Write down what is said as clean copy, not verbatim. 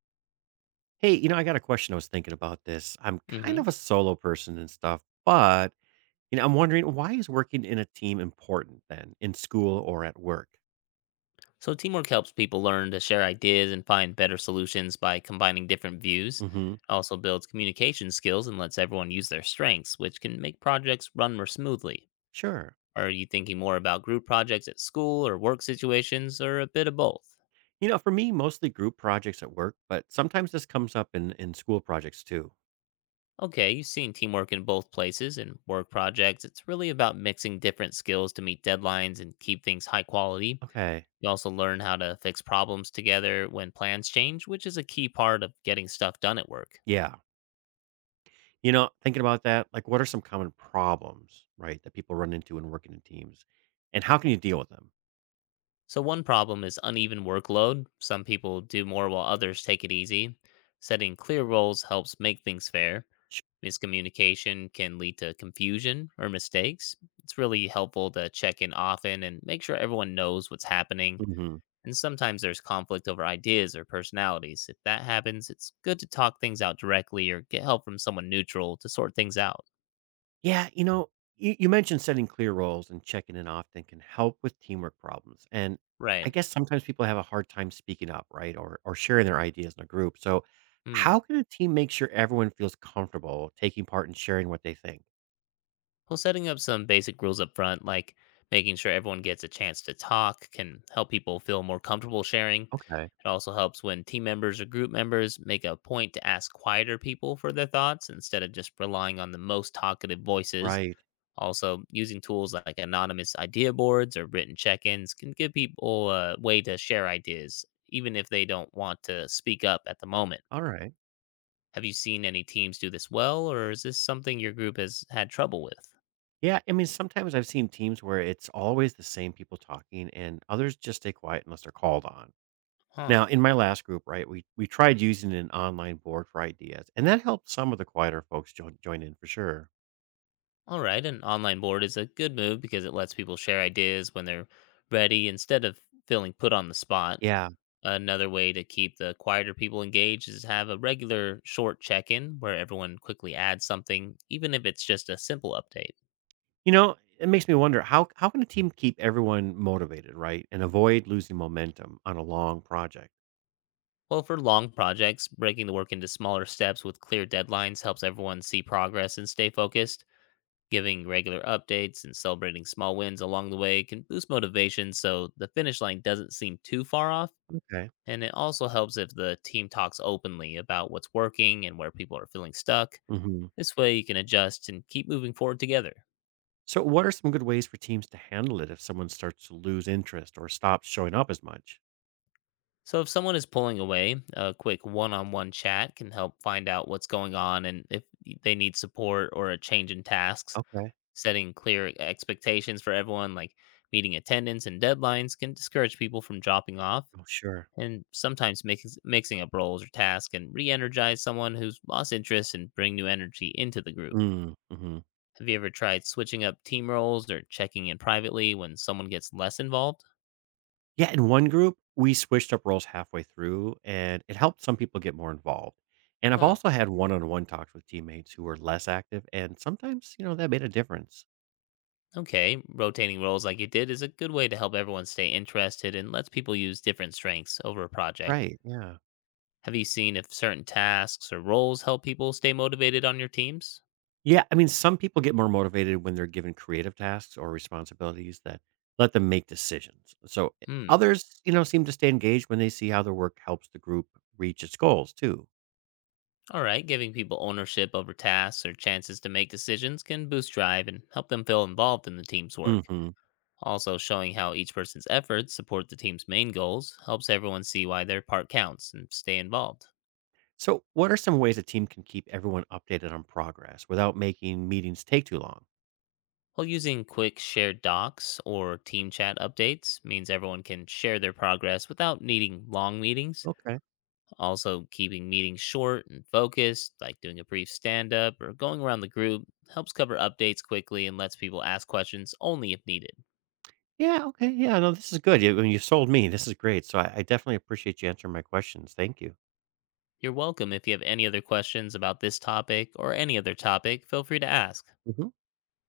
Hey, I got a question. I was thinking about this. I'm kind Hmm. of a solo person and stuff, but I'm wondering why is working in a team important then in school or at work? So teamwork helps people learn to share ideas and find better solutions by combining different views. It Hmm. also builds communication skills and lets everyone use their strengths, which can make projects run more smoothly. Sure. Are you thinking more about group projects at school or work situations or a bit of both? For me, mostly group projects at work, but sometimes this comes up in school projects too. Okay, you've seen teamwork in both places and work projects. It's really about mixing different skills to meet deadlines and keep things high quality. Okay. You also learn how to fix problems together when plans change, which is a key part of getting stuff done at work. Yeah. Thinking about that, like what are some common problems, right, that people run into when working in teams, and how can you deal with them? So, one problem is uneven workload. Some people do more while others take it easy. Setting clear roles helps make things fair. Miscommunication can lead to confusion or mistakes. It's really helpful to check in often and make sure everyone knows what's happening. Sure. And sometimes there's conflict over ideas or personalities. If that happens, it's good to talk things out directly or get help from someone neutral to sort things out. Yeah, you mentioned setting clear roles and checking in often can help with teamwork problems. And I Right. guess sometimes people have a hard time speaking up, right? Or sharing their ideas in a group. So Hmm. how can a team make sure everyone feels comfortable taking part and sharing what they think? Well, setting up some basic rules up front, like making sure everyone gets a chance to talk, can help people feel more comfortable sharing. Okay. It also helps when team members or group members make a point to ask quieter people for their thoughts instead of just relying on the most talkative voices. Right. Also, using tools like anonymous idea boards or written check ins can give people a way to share ideas, even if they don't want to speak up at the moment. All right. Have you seen any teams do this well, or is this something your group has had trouble with? Yeah. I mean, sometimes I've seen teams where it's always the same people talking and others just stay quiet unless they're called on. Huh. Now, in my last group, right, we tried using an online board for ideas, and that helped some of the quieter folks join in for sure. All right, an online board is a good move because it lets people share ideas when they're ready instead of feeling put on the spot. Yeah. Another way to keep the quieter people engaged is have a regular short check in where everyone quickly adds something, even if it's just a simple update. It makes me wonder how can a team keep everyone motivated, right, and avoid losing momentum on a long project? Well, for long projects, breaking the work into smaller steps with clear deadlines helps everyone see progress and stay focused. Giving regular updates and celebrating small wins along the way can boost motivation so the finish line doesn't seem too far off. Okay. And it also helps if the team talks openly about what's working and where people are feeling stuck. Mhm. This way, you can adjust and keep moving forward together. So what are some good ways for teams to handle it if someone starts to lose interest or stops showing up as much? So, if someone is pulling away, a quick one on one chat can help find out what's going on and if they need support or a change in tasks. Okay. Setting clear expectations for everyone, like meeting attendance and deadlines, can discourage people from dropping off. Oh, sure. And sometimes mixing up roles or tasks can re energize someone who's lost interest and bring new energy into the group. Mm, mm-hmm. Have you ever tried switching up team roles or checking in privately when someone gets less involved? Yeah, in one group, we switched up roles halfway through and it helped some people get more involved. And I've Huh. also had one-on-one talks with teammates who were less active and sometimes, that made a difference. Okay, rotating roles like you did is a good way to help everyone stay interested and lets people use different strengths over a project. Right. Yeah. Have you seen if certain tasks or roles help people stay motivated on your teams? Yeah, I mean, some people get more motivated when they're given creative tasks or responsibilities that let them make decisions. So Hmm. others, seem to stay engaged when they see how their work helps the group reach its goals too. All right, giving people ownership over tasks or chances to make decisions can boost drive and help them feel involved in the team's work. Hmm. Also, showing how each person's efforts support the team's main goals helps everyone see why their part counts and stay involved. So, what are some ways a team can keep everyone updated on progress without making meetings take too long? While using quick shared docs or team chat updates means everyone can share their progress without needing long meetings. Okay. Also, keeping meetings short and focused, like doing a brief stand up or going around the group, helps cover updates quickly and lets people ask questions only if needed. Yeah. Okay. Yeah. No, this is good. You sold me. This is great. So, I definitely appreciate you answering my questions. Thank you. You're welcome. If you have any other questions about this topic or any other topic, feel free to ask. Mhm.